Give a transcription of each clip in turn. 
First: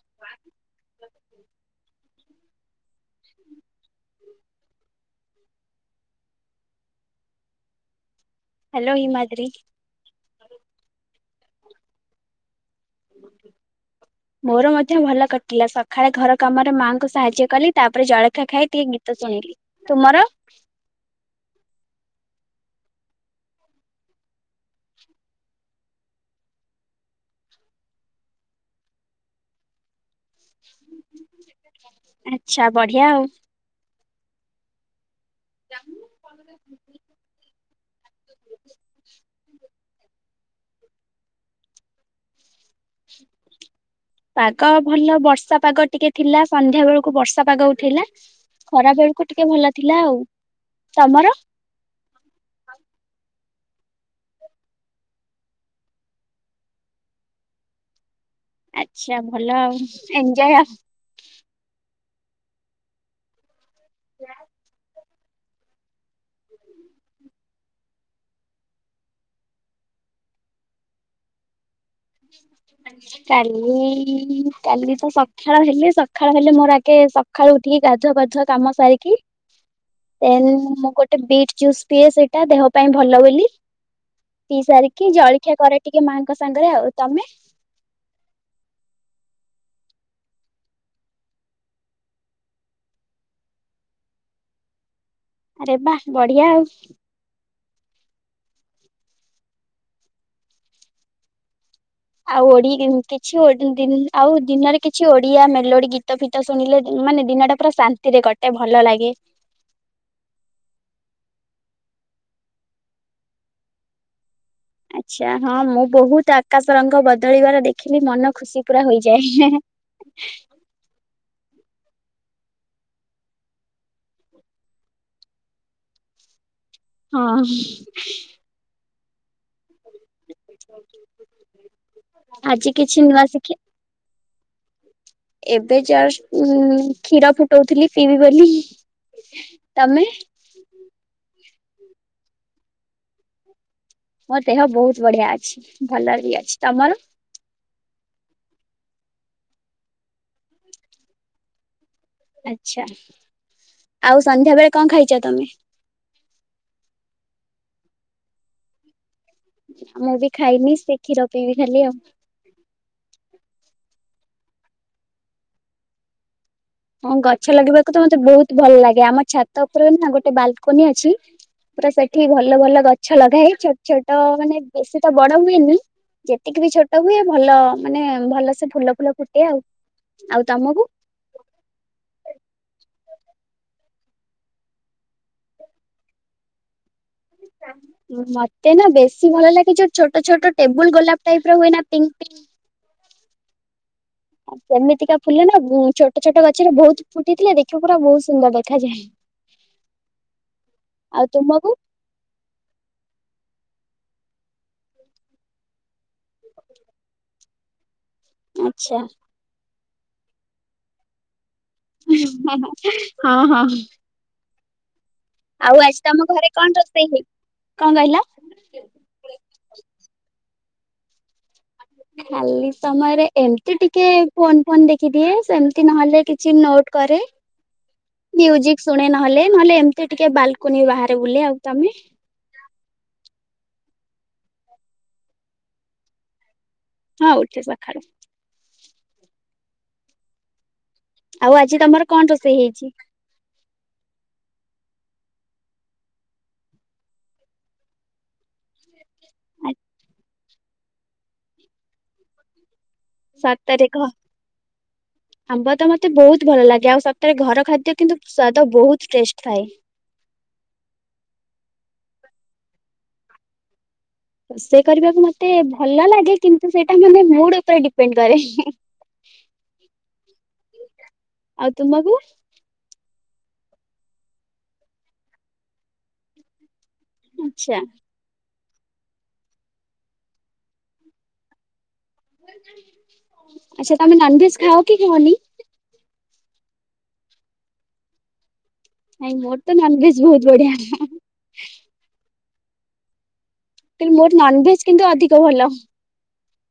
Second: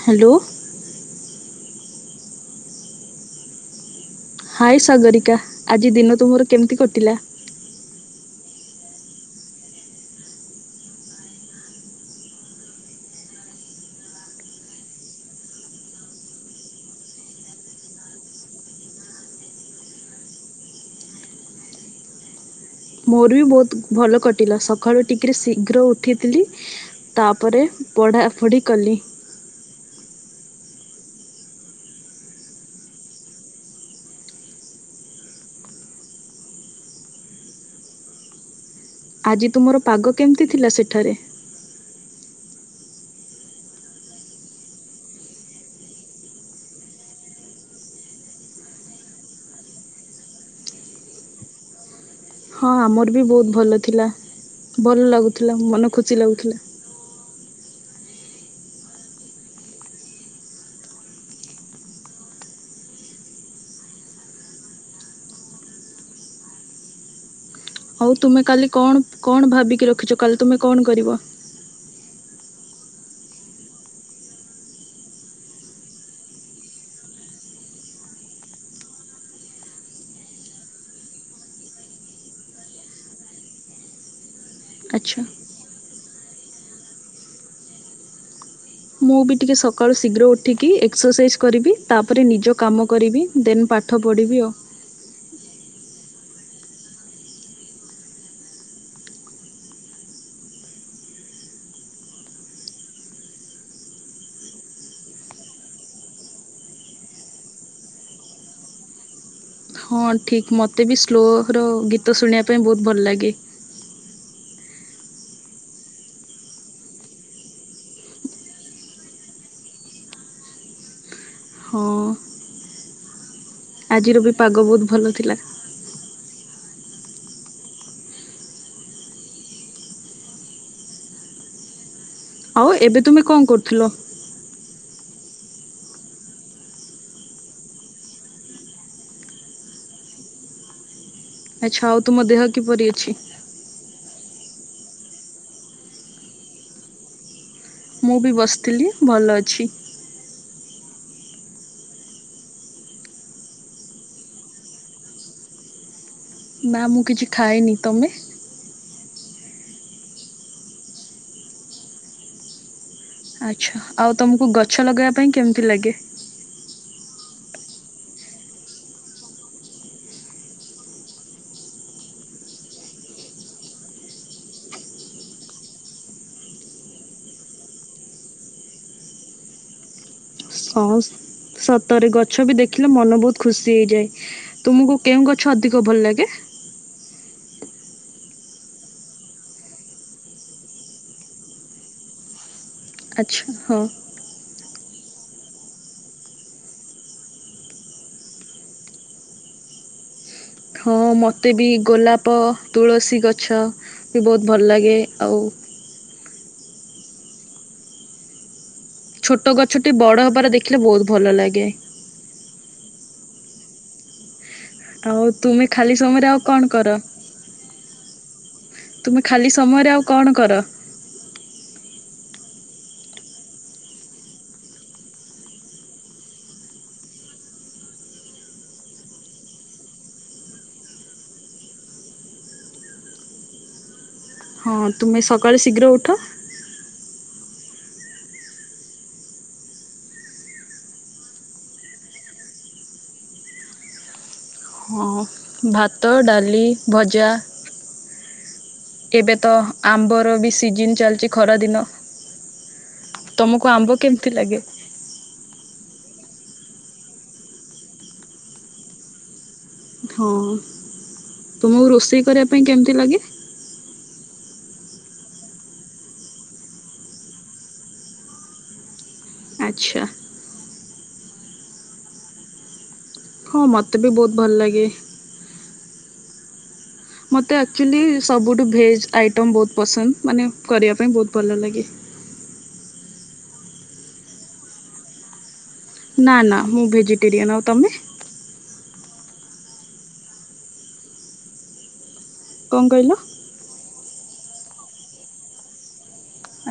Hello. [inaudible] ହାଏ ସାଗରିକା ଆଜି ଦିନ ତୁମର କେମିତି କଟିଲା? ହାଲୋ ହିମାଦ୍ରି। [inaudible] ମୋର ମଧ୍ୟ ଭଲ କଟିଲା ସଖାଳେ ଘର କାମରେ ମାଆଙ୍କୁ ସାହାଯ୍ୟ କଲି ତାପରେ ଜଳଖିଆ ଖାଇ ଟିକେ ଗୀ ତ ଶୁଣିଲି- ତୁମର? ମୋର ବି ବହୁତ୍ ଭଲ କଟିଲା ସକାଳୁ ଟିକିରି ଶୀଘ୍ର ଉଠିଥିଲି। ତାପରେ ପଢ଼ାପଢ଼ି କଲି। ଆଚ୍ଛା ବଢିଆ ଆଉ। [unintelligible] ଆଜି ତୁମର ପାଗ କେମିତି ଥିଲା ସେଠାରେ? [inaudible] ପାଗ ଭଲ ବର୍ଷା ପାଗ ଟିକେ ଥିଲା ସନ୍ଧ୍ୟା ବେଳକୁ ବର୍ଷା ପାଗ ଉଠିଲା। ଖରା ବେଳକୁ ଟିକେ ଭଲ ଥିଲା ଆଉ, ତମର? ହଁ ଆମର ବି ବହୁତ ଭଲ ଥିଲା। ଭଲ ଲାଗୁଥିଲା। ମନ ଖୁସି ଲାଗୁଥିଲା। ଆଚ୍ଛା ଭଲ ଆଉ ଏଞଜୟ ଆଉ। [inaudible] ହଉ ତୁମେ କାଲି କଣ କଣ ଭାବିକି ରଖିଛ କାଲି ତୁମେ କଣ କରିବ? [inaudible] କାଲି କାଲି ତ ସଖାଳ ହେଲେ ସଖାଳ ହେଲେ ମୋର ଆଗେ ସ ସଖାଳୁ ଉଠିକି ଗାଧୁଆ ପାଧୁଆ କାମ ସାରିକି [inaudible] ଦେନ୍ ମୁଁ ଗୋଟେ ବିଟ୍ ଜୁସ୍ ପିଏ ସେଇଟା ଦେହ ପାଇଁ ଭଲ ବୋଲି। ପିଇ ସାରିକି ଆଚ୍ଛା ଜଳଖିଆ କରେ ଟିକେ ମାଙ୍କ ସାଙ୍ଗରେ ଆଉ। ତମେ? ମୁଁ ବି ଟିକେ ସକାଳୁ ଶୀଘ୍ର ଉଠିକି ଏକ୍ସରସାଇଜ୍ କରିବି ତାପରେ ନିଜ କାମ କରିବି ଦେନ୍ ପା ଠ ପଡଢିବି ଆଉ। ଆରେ ବା ବଢିଆ ଆଉ। ଆଉ ଓଡି [unintelligible] ଆଉ ଦିନରେ କିଛି ଓଡିଆ ମେଲୋଡି ଗୀତ ଫି ଗୀତ ଶୁଣିଲେ ଦି ମାନେ ଦିନଟା ପୁରା ଶାନ୍ତିରେ କଟେ ଭଲ ଲାଗେ। ହଁ ଠିକ୍ ମତେ ବି ସ୍ଲୋର ଗୀତ ଶୁଣିବା ପାଇଁ ବହୁତ ଭଲ ଲାଗେ। ଆଚ୍ଛା ହଁ ମୁଁ ବହୁତ ଆକାଶ ରଙ୍ଗ ବଦଳିବାର ଦେଖିଲି ମନ ଖୁସି ପୁରା ହୋଇଯାଏ ହେଁ ହେଁ। [inaudible] ହଁ। ଆଜିର ବି ପାଗ ବହୁତ ଭଲ ଥିଲା। ହଁ। ଆଜି କିଛି ନୂଆ ଶିଖି ହାଲୋ। ଏବେ ଯଷ୍ଟ ଉମ୍ କ୍ଷୀର ଫୁଟଉଥିଲି ପିିବି ବୋଲି ତମେ? ଆଚ୍ଛା ଆଉ ତୁମ ଦେହ କିପରି ଅଛି? ମୋ ଦେହ ବହୁତ ବଢିଆ ଅଛି। ଭଲରେ ବି ଅଛି। ତମର? ମୁଁ ବି ବସିଥିଲି ଭଲ ଅଛି। ଆଛା ଆଉ ସନ୍ଧ୍ୟା ବେଳେ କଣ ଖାଇଛ ତମେ? ନା ମୁଁ କିଛି ଖାଇନି ତମେ? ଆଉ ମୁଁ ବି ଖାଇନି ସେ କ୍ଷୀର ପିଇବି ଖାଲି ଆଉ। ଆଚ୍ଛା ଆଉ ତମକୁ ଗଛ ଲଗେଇବା ପାଇଁ କେମିତି ଲାଗେ? ହଁ ଗଛ ଲଗେଇବାକୁ ତ ମତେ ବହୁତ ଭଲ ଲାଗେ ଆମ ଛାତ ଉପରେ ନା ଗୋଟେ ବାଲକୁନି ଅଛି। ପୁରା ସେଠି ଭଲ ଭଲ ଗଛ ଲଗାଏ ଛୋଟ ଛୋଟ ମାନେ ବେଶୀ ତ ବଡ ହୁଏନି। ଯେତିକି ବି ଛୋଟ ହୁଏ। ଭଲ ମାନେ ଭଲ ସେ ଫୁଲ ଫୁଲ ଫୁଟେ ଆଉ। ଆଉ ତମକୁ? ହସ ସ ତରେ ଗଛ ବି ଦେଖିଲେ ମନ ବହୁତ ଖୁସି ହେଇଯାଏ ତୁମକୁ କେଉଁ ଗଛ ଅଧିକ ଭଲ ଲାଗେ। [inaudible] ମତେ ନା ବେଶୀ ଭଲ ଲାଗେ ଯୋଉ ଛୋଟ ଛୋଟ ଟେବୁଲ ଗୋଲାପ ଟାଇପ ର ହୁଏ ନା ପିଙ୍କ ପିଙ୍କ୍ ଆଛା ହଉ। ଆଉ ସେମିତିକା ଫୁଲ ନା ବହୁ ଛୋଟ ଛୋଟ ଗଛରେ ବହୁତୁ ଫୁଟି ଥିଲେ ଦେଖିବ ପୁରା ବହୁତୁ ସୁନ୍ଦର ଦେଖାଯାଏ। [inaudible] ହଁ, ଆଉ ମତେ ବି ତୁମକୁ? ଗୋଲାପ ପ ତୁଳସୀ ଗଛ ବି ବହୁତୁ ଭଲ ଲାଗେ ଆଉ ଆଛା। ଛୋଟ ଗଛଟି ବଡ ହବାର ଦେଖିଲେ ବହୁତୁ ଭଲ ଲାଗେ। ହଁ, ହଁ, ହଁ। ଆଉ ତୁମେ ଆଉ ଖାଲି ଆଜି ତମ ସମୟରେ ଆଉ ଘରେ କଣ କର? ରୋଷେଇ ହେଇଚି କଣ କହିଲ? ତୁମେ ଖାଲି ସମୟରେ ଆଉ କଣ କର? ଖାଲି ସମୟରେ ଏମିତି ଟିକେ ଫୋନ ଫୋନ୍ ଦେଖିଦିଏ ସେମିତି ନହେଲେ କିଛି ନୋଟ କରେ। [inaudible] ମୁଜିକ୍ ଶୁଣେ ନହେଲେ, ନହେଲେ ଏମିତି ଟିକେ ବାଲକୁନି ବାହାରେ ବୁଲେ ଆଉ ତମେ? ହଁ ତୁମେ ସକାଳେ ଶୀଘ୍ର ଉଠ? ହଁ, ଉଠେ ସକାଳୁ। ଆଉ ଆଜି ତମର କଣ ରୋଷେଇ ହେଇଚି? ହଁ। ଭାତ, ଡାଲି, ଭଜା ଏବେ ତ ଆ- ଆମ୍ବର ବି ସିଜିନି ଚାଲିଚି ଖରାଦିନ। ସାତ ତମକୁ ଆମ୍ବ ତାରିଖ। କେମିତି [inaudible] ଆମ୍ବ ତ ମତେ ବହୁତୁ ଭଲ ଲାଗେ ଆଉ ସତରେ ଘର ଖାଦ୍ୟ କିନ୍ତୁ ସ୍ଵାଦ ବହୁତୁ ଟେଷ୍ଟ ଥାଏ। ହଁ, ତୁମୋକୁ ରୋଷେଇ କରିବା ପାଇଁ କେମିତି ଲାଗେ? ରୋଷେଇ କରିବାକୁ ମତେ ଭଲ ଲାଗେ କିନ୍ତୁ ସେଇଟା ମାନେ ମୁଡୁ ଉପରେ ଡିପେଣ୍ଡେ କରେ। ଆଚ୍ଛା। ଆଉ ତୁମକୁୁ? ହଁ, ମତେ ବି ବହୁତୁ ଭଲ ଲାଗେ। ମୋତେ ଆଚ୍ଛା ଆକ୍ଚୁଆଲି ସବୁଠୁ ଭେଜ ଆଇଟମ୍ ବହୁତୁ ପସନ୍ଦ ମାନେ କରିବା ପାଇଁ ବହୁତୁ ଭଲ ଲାଗେ। ଆଚ୍ଛା ତମେ ନନ ଭେଜ ଖାଅ କି ଖାଅ ନି? ନା, ନା ମୁଁ ଭେଜିଟେରିୟନ ଆଉ ତମେ? ନାଇଁ ମୋର ତ ନନଭେଜେ ବହୁତୁ ବଢିଆ। କଣ କହିଲ? କିନ୍ତୁ ମୋର ନନଭେଜ କିନ୍ତୁ ଅଧିକ ଭଲ।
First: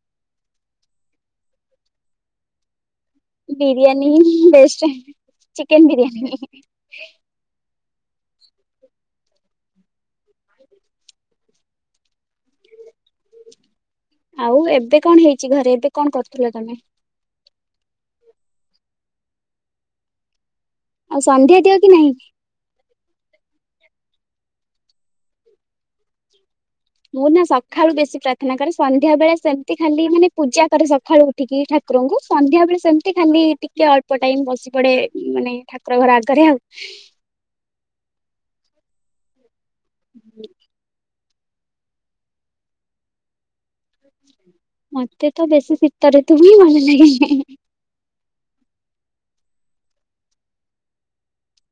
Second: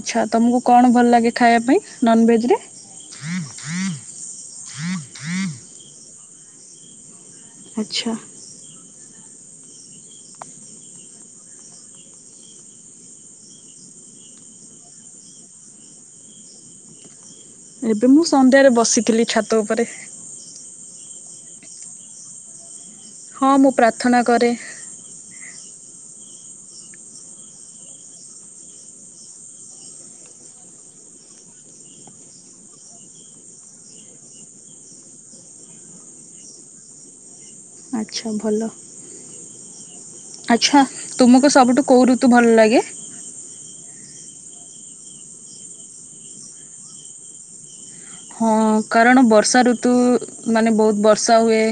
ଆଚ୍ଛା, ତମକୁ କଣ ଭଲ ଲାଗେ ଖାଇବା ପାଇଁ ନନ୍ ଭେଜେରେ? ବିରିୟାନୀ ବେଷ୍ଟେ ଚିକେନ ବିରିୟାନୀ। ଆଛା। ଆଉ ଏବେ କଣ ହେଇଚି ଘରେ ଏବେ କଣ କରୁଥିଲ ତମେ? ଏବେ ମୁଁ ସନ୍ଧ୍ୟାରେ ବସିଥିଲି ଛାତ ଉପରେ। ଆଉ ସନ୍ଧ୍ୟା ଦିଅ କି ନାହିଁ? ହଁ, ମୁଁ ପ୍ରାର୍ଥନା କରେ। ମୁଁ ନା ସକାଳୁ ବେଶୀ ପ୍ରାର୍ଥନା କରେ ସନ୍ଧ୍ୟା ବେଳେ ସେମିତି ଖାଲି ମାନେ ପୂଜା କରେ ସକାଳୁ ଉଠିକି ଠାକୁରଙ୍କୁ ସନ୍ଧ୍ୟା ବେଳେ ସେମିତି ଖାଲି ଟିକେ ଅଳ୍ପ ଟାଇମ୍ ବସି ପଡେ ମାନେ ଠାକୁର ଘର ଆଗରେ ଆଉ। ଆଚ୍ଛା, ଭଲ। ଆଛା ତୁମକୁ ସବୁଠୁ କୋଉ ଋତୁ ଭଲ ଲାଗେ? ଁ [inaudible] ମତେ ତ ବେଶୀ ଶୀତ ଋତୁ ହିଁ ଭଲ ଲାଗେ। ହଁ କାରଣ ବର୍ଷା ଋତୁ, ମାନେ ବହୁତ ବର୍ଷା ହୁଏ।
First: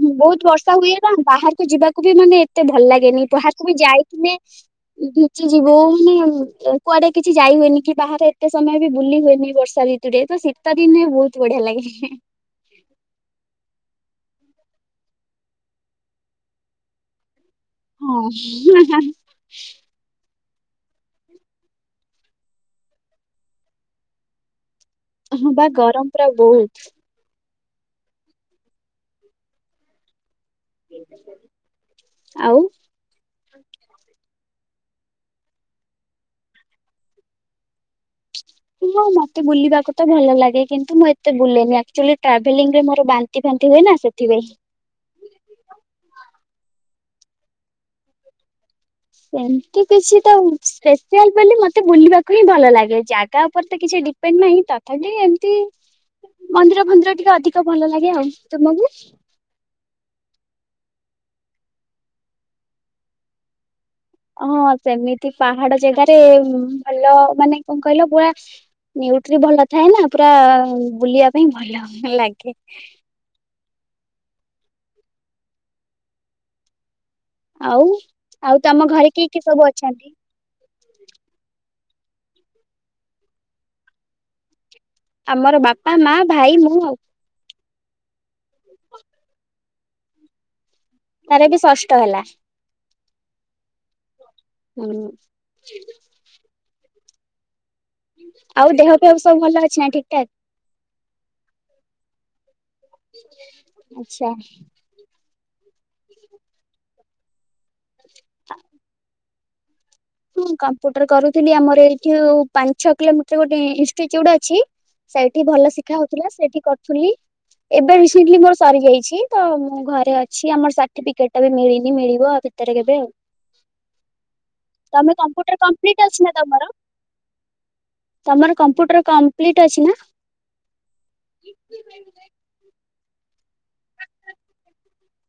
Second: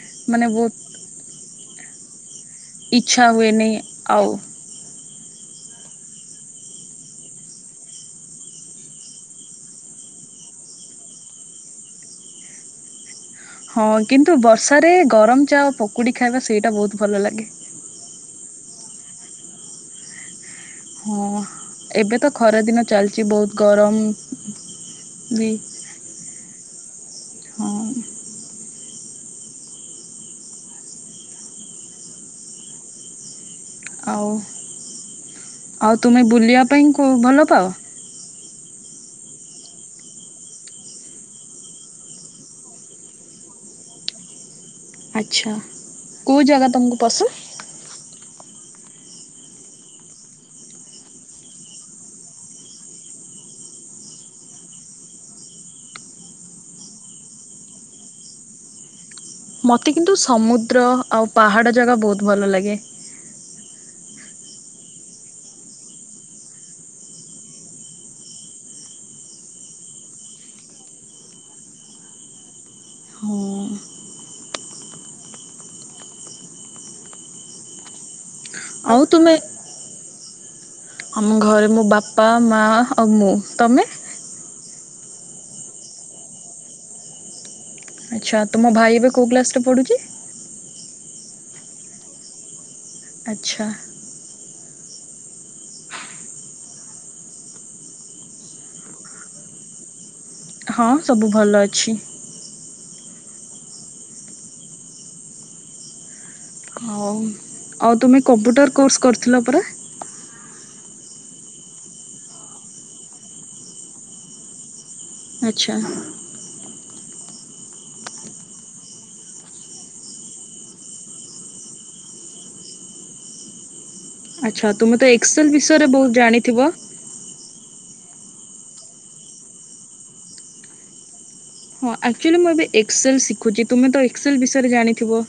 ହ ବହୁତ ବର୍ଷା ହୁଏ ନା, ବାହାରକୁ ଯିବାକୁ ବି ମାନେ, ମତେ ଭଲ ଲାଗେନି। ଇଚ୍ଛା ବାହାକୁ ହୁଏନି ବି ଆଉ ଯାଇଥିଲେ। ଭିଜିଯିବୁ ମାନେ କୁଆଡେ କିଛି ଯାଇ ହୁଏନି କି ବାହାରେ, ଏତେ ସମୟ ବି ବୁଲି ହୁଏନି ବର୍ଷା ଋତୁରେ ତ ସେ ଶୀତ ଦିନେ ବହୁତ ବଢିଆ ଲାଗେ। ହଁ କିନ୍ତୁ ବର୍ଷାରେ ଗରମ ଚା ପକୁଡି ଖାଇବା ସେଇଟା ବହୁତ ଭଲ ଲାଗେ। ହଁ। ହଁ ଏବେ ତ ଖରା ଦିନ ଚାଲିଛି, ବହୁତ ଗରମ? ବି ହଁ ବା ଗରମ ପୁରା ବହୁତ୍। ହଁ! ଆଉ ଆଉ, ଆଉ ତୁମେ ବୁଲିବା ପାଇଁ ଭଲ ପାଅ? ହଁ ମତେ ବୁଲିବାକୁ ତ ଭଲ ଲାଗେ କିନ୍ତୁ ମୁଁ ଏତେ ବୁଲେନି, ଆକଚୁଲି ଟ୍ରାଭେଲିଂ ରେ ମୋର ବାନ୍ତି ଫାନ୍ତି ହୁଏ ନା ସେଥିପାଇଁ। ଆଚ୍ଛା! କୋଉ ଜାଗା ତମକୁ ପସନ୍ଦ୍? ସେମତି କିଛି ତ ସ୍ପେସିଆଲ ବୋଲି ମତେ ବୁଲିବାକୁ ହିଁ ଭଲ ଲାଗେ, ଜାଗା ଉପରେ ତ କିଛି ଡି ନାଇଁ ତଥାପି ଏମିତି ମନ୍ଦିର ଫନ୍ଦିର ଟିକେ ଅଧିକ ଭଲ ଲାଗେ ଆଉ। ତମକୁ? ମୋତେ କିନ୍ତୁ ସମୁଦ୍ର ଆଉ ପାହାଡ଼ ଜାଗା ବହୁତ ଭଲ ଲାଗେ। ହଁ ସେମିତି ପାହାଡ ଜାଗାରେ ଭଲ ମାନେ କଣ କହିଲ ପୁରା ଭିଉ ଭଲ ଥାଏ ନା ପୁରା ବୁଲିବା ପାଇଁ ଭଲ ଲାଗେ। ହଁ। ଆଉ ଆଉ ତମ ଘରେ କିଏ କିଏ ସବୁ ଅଛନ୍ତି? ହ [inaudible] ଆମ ଘରେ ମୋ ବାପା, ମା ଆଉ ମୁଁ। ତମେ? ଆମର ବାପା ମା ଭାଇ ମୁଁ। ଆଚ୍ଛା! ତମ ଭାଇ ଏବେ କୋଉ କ୍ଲାସ ରେ ପଢୁଛି? ତାର ଏବେ ଷଷ୍ଟ ହେଲା। ଆଚ୍ଛା। ହୁଁ। ଆଉ ଦେହ ଫେହ ସବୁ ଭଲ ଅଛି ନା? ଠିକ ଠାକ୍। ହଁ ସବୁ ଭଲ ଅଛି। ଆଚ୍ଛା। ହଉ ଆଉ ତୁମେ କମ୍ପ୍ୟୁଟର କୋର୍ସ କରିଥିଲ ପରା? ହଁ କମ୍ପୁଟର କରୁଥିଲି ଆମର ଏଇଠୁ ପାଞ୍ଚ ଛଅ କିଲୋମିଟର ଗୋଟେ ଇନଷ୍ଟିଚ୍ୟୁଟ ଅଛି। ସେଇଠି ଭଲ ଆଚ୍ଛା ଶିଖା ହଉଥିଲା ସେଇଠି କରୁଥିଲି। ଏବେ ରିସେଣ୍ଟଲି ମୋର ସରିଯାଇଛି ତ ମୁଁ ଘରେ ଅଛି ଆମର ସାର୍ଟିଫିକେଟ ବି ମିଳିନି ମିଳିବ। ଭିତରେ କେବେ ଆଉ। ଆଚ୍ଛା ତୁମେ ତ ତମେ ଏକ୍ସେଲ କମ୍ପ୍ୟୁଟର ବିଷୟରେ କଂପ୍ଲିଟ୍ ବହୁତ ଅଛି ନା ଜାଣିଥିବ? ତମର? ତମର କମ୍ପ୍ୟୁଟର କମ୍ପ୍ଲିଟ୍ ଅଛି ନା? ହଁ ଆକ୍ଚୁଆଲି ମୁଁ ଏବେ ଏକ୍ସଲ୍ ଶିଖୁଛି ତୁମେ ତ ଏକ୍ସଲ ବିଷୟରେ ଜାଣିଥିବ।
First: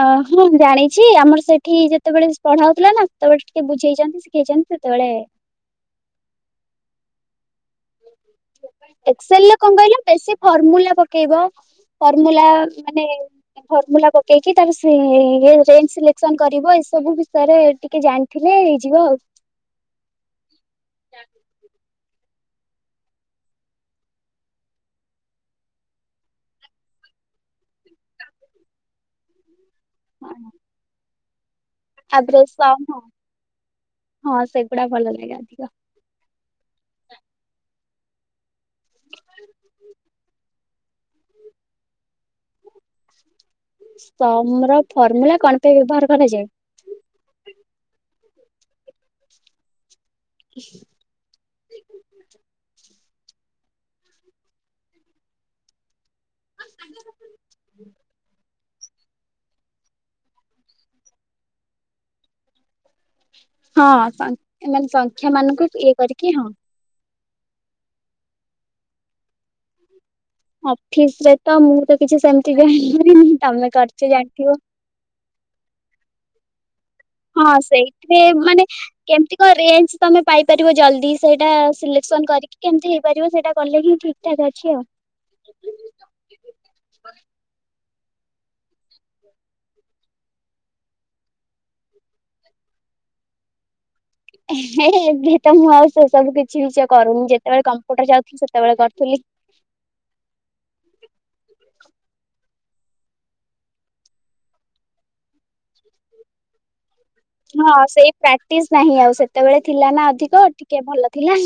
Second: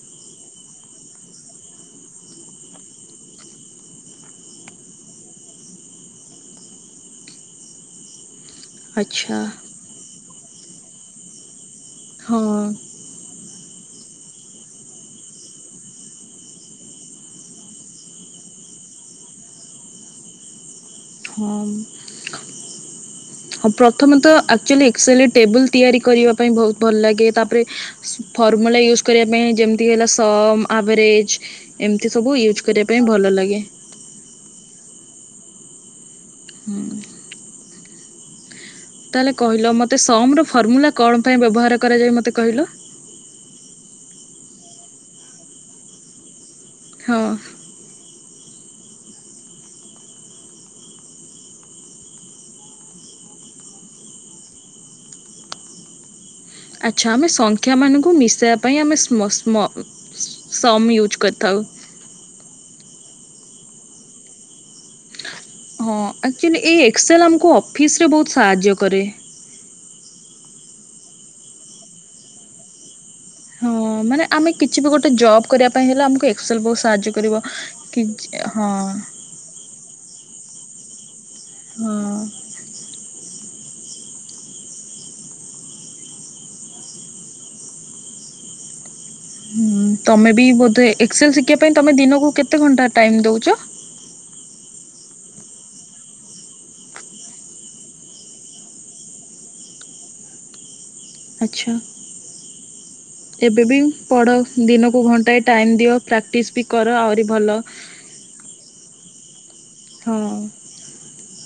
ଅ ହଁ ଜାଣିଛି ଆମର ସେଠି ଯେତେବେଳେ ପଢାହେଉଥିଲା ନା ସେତେବେଳେ ଟିକେ ବୁଝେଇଛନ୍ତି। ଛନ୍ତି ସେତେବେଳେ। ଏକ ସେଲ୍ ଆଚ୍ଛା ରେ କଣ କହିଲ ବେଶୀ ଫର୍ମୁଲା ପକେଇବ। ଫର୍ମୁଲା ହଁ ମାନେ ଫର୍ମୁଲା ପକେଇକି ତାର ସେ ରେଞ୍ଜ ସିଲେକ୍ସନ କରିବ ଏସବୁ ବିଷୟରେ ଟିକେ ଜାଣି ଦେଖିଲେ ହେଇଯିବ ଆଉ। ହଁ। ହଁ ପ୍ରଥମେ ତ ଆକ୍ଚୁଲି ଏକେସେଲ ଟେବୁଲୁ ତିଆରି କରିବା ପାଇଁ ବହୁତ ଭଲ ଲାଗେ ତାପରେ ଫର୍ମୁଲା ୟୁଜ କରିବା ପାଇଁ ଯେମ୍ ଏ ମିତି ହେଲା ସମ ଆଭରେଜ ଏମିତି ସବୁ ଆଭରେଜ ୟୁଜ୍ ସମ୍ କରିବା ପାଇଁ ଭଲ ଲାଗେ। ହଁ ସେଗୁଡା ଭଲ ଲାଗେ ଅଧିକ। ହୁଁ। ତାହେଲେ କହିଲ ମତେ ସମର ଫର୍ମୁଲା କଣ ପାଇଁ ବ୍ୟବହାର କରାଯାଏ ମୋତେ କହିଲ? ସମର ଫର୍ମୁଲା କଣ ପାଇଁ ବ୍ୟବହାର କରାଯାଏ? ହଁ। [unintelligible] ଆଚ୍ଛା ଆମେ ସଂଖ୍ୟା ମାନଙ୍କୁ ମିଶା ପାଇଁ ଆମେ ସମ ସ୍ମ ସମ ୟୁଜ୍ କରିଥାଉ। ହଁ ସ [unintelligible] ସଂଖ୍ୟା ମାନଙ୍କୁ ଇଏ ହଁ କରିକି ଆକ୍ଚୁଆଲି ଏଇ ଏକ୍ସେଲ୍ ଆମକୁ ଅଫିସରେ ବହୁତ ସାହାଯ୍ୟ କରେ। ଅଫିସ ରେ ତ ମୁଁ ତ କିଛି ସେମିତି [unintelligible] ତମେ ହଁ କରିଛ ମାନେ ଆମେ ଜାଣିଥିବ। କିଛି ବି ଗୋଟେ ଜବ କରିବା ପାଇଁ ହେଲେ ଆମକୁ ଏକ୍ସଲ ବହୁତ ସାହାଯ୍ୟ କରିବ। ହଁ କି ସେଇଥିରେ ମାନେ ହଁ କେମିତି ତ ରେଞ୍ଜ ତମେ ପାଇପାରିବ ଜଲ୍ଦି ସେଇଟା ହଁ। ସିଲେକ୍ସନ କରି କେମିତି ହେଇପାରିବ ସେଇଟା କଲେ ହିଁ ଠିକ ଠାକ ଅଛି ଆଉ। ହୁଁ ତମେ ବି ବୋଧେ ଏକ୍ସଲେ ଶିଖିବା ପାଇଁ ତମେ ଦିନକୁ କେତେ ଘଣ୍ଟା ଟାଇମ ଦଉଛ? ଏବେ ତ ମୁଁ ଆଉ ସେ ସବୁ କିଛି ବି କରୁନି ଯେତେବେଳେ କମ୍ପ୍ୟୁଟର ଯାଉଥିଲି ସେତେବେଳେ କରୁଥିଲି। ଆଚ୍ଛା। ଏବେ ବି ପଢ ଦିନକୁ ଘଣ୍ଟାଏ ଟାଇମ ଦିଅ ପ୍ରାକ୍ଟିସ୍ ବି କର ଆହୁରି ଭଲ ହଁ ସେଇ ପ୍ରାକ୍ଟିସ ନାହିଁ ଆଉ ସେ ସେତେବେଳେ ଥିଲା ନା ହଁ। ଅଧିକ ଟିକେ ଭଲ ଥିଲା।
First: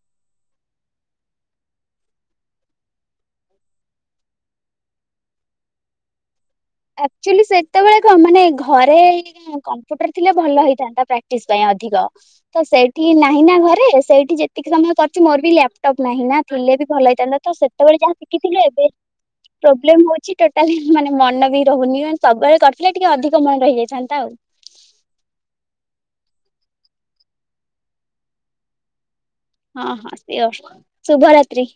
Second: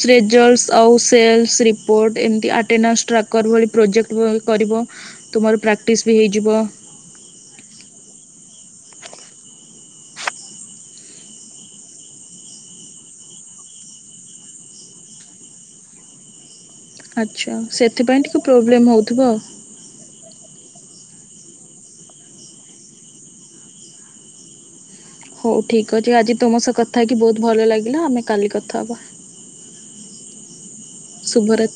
ଶେଯର୍ଲ ଆଉ ସେଲ ରିପୋର୍ଟ ଏମିତି ଆଟେନାଶ ଟ୍ରାକର ପ୍ରୋଜେକ୍ଟ କରିବ। ତୁମର ପ୍ରାକ୍ଟିସ୍ ବି ହେଇଯିବ। ଆକ୍ଚୁଆଲି ସେତେବେଳେ କ ମାନେ ଘରେ କମ୍ପ୍ୟୁଟର ଥିଲେ ଭଲ ହେଇଥାନ୍ତା ପ୍ରାକ୍ଟିସ ପାଇଁ ଅଧିକ। ତ ସେଇଠି ନାହିଁ ନା ଘରେ ସେଇଠି ଯେତିକି ସମୟ କରିଛି ମୋର ବି ଲାପଟପ୍ ନାହିଁ ନା। ଥିଲେ ବି ଭଲ ହେଇଥାତା ତ ଆଚ୍ଛା ସେତେବେଳେ ଯାହା ସେଥିପାଇଁ ଟିକେ ଶିଖିଥିଲୁ ପ୍ରୋବ୍ଲେମ୍ ଏବେ ହଉଥିବ ଆଉ। ପ୍ରୋବ୍ଲେମ ହଉଛି ଟୋଟାଲି ମାନେ ମନ ବି ରହୁନି ମେ ସବୁବେଳେ କରିଥିଲେ ଟିକେ ଅଧିକ ମନ ରହିଯାଇଥାନ୍ତା ଆଉ। ହଉ ଠିକ ଅଛି ଆଜି ତମ ସହ କଥା ହେଇକି ବହୁତ ଭଲ ଲାଗିଲା ଆମେ କାଲି କଥା ହବା। ହଁ [unintelligible] ଶୁଭରାତ୍ରି।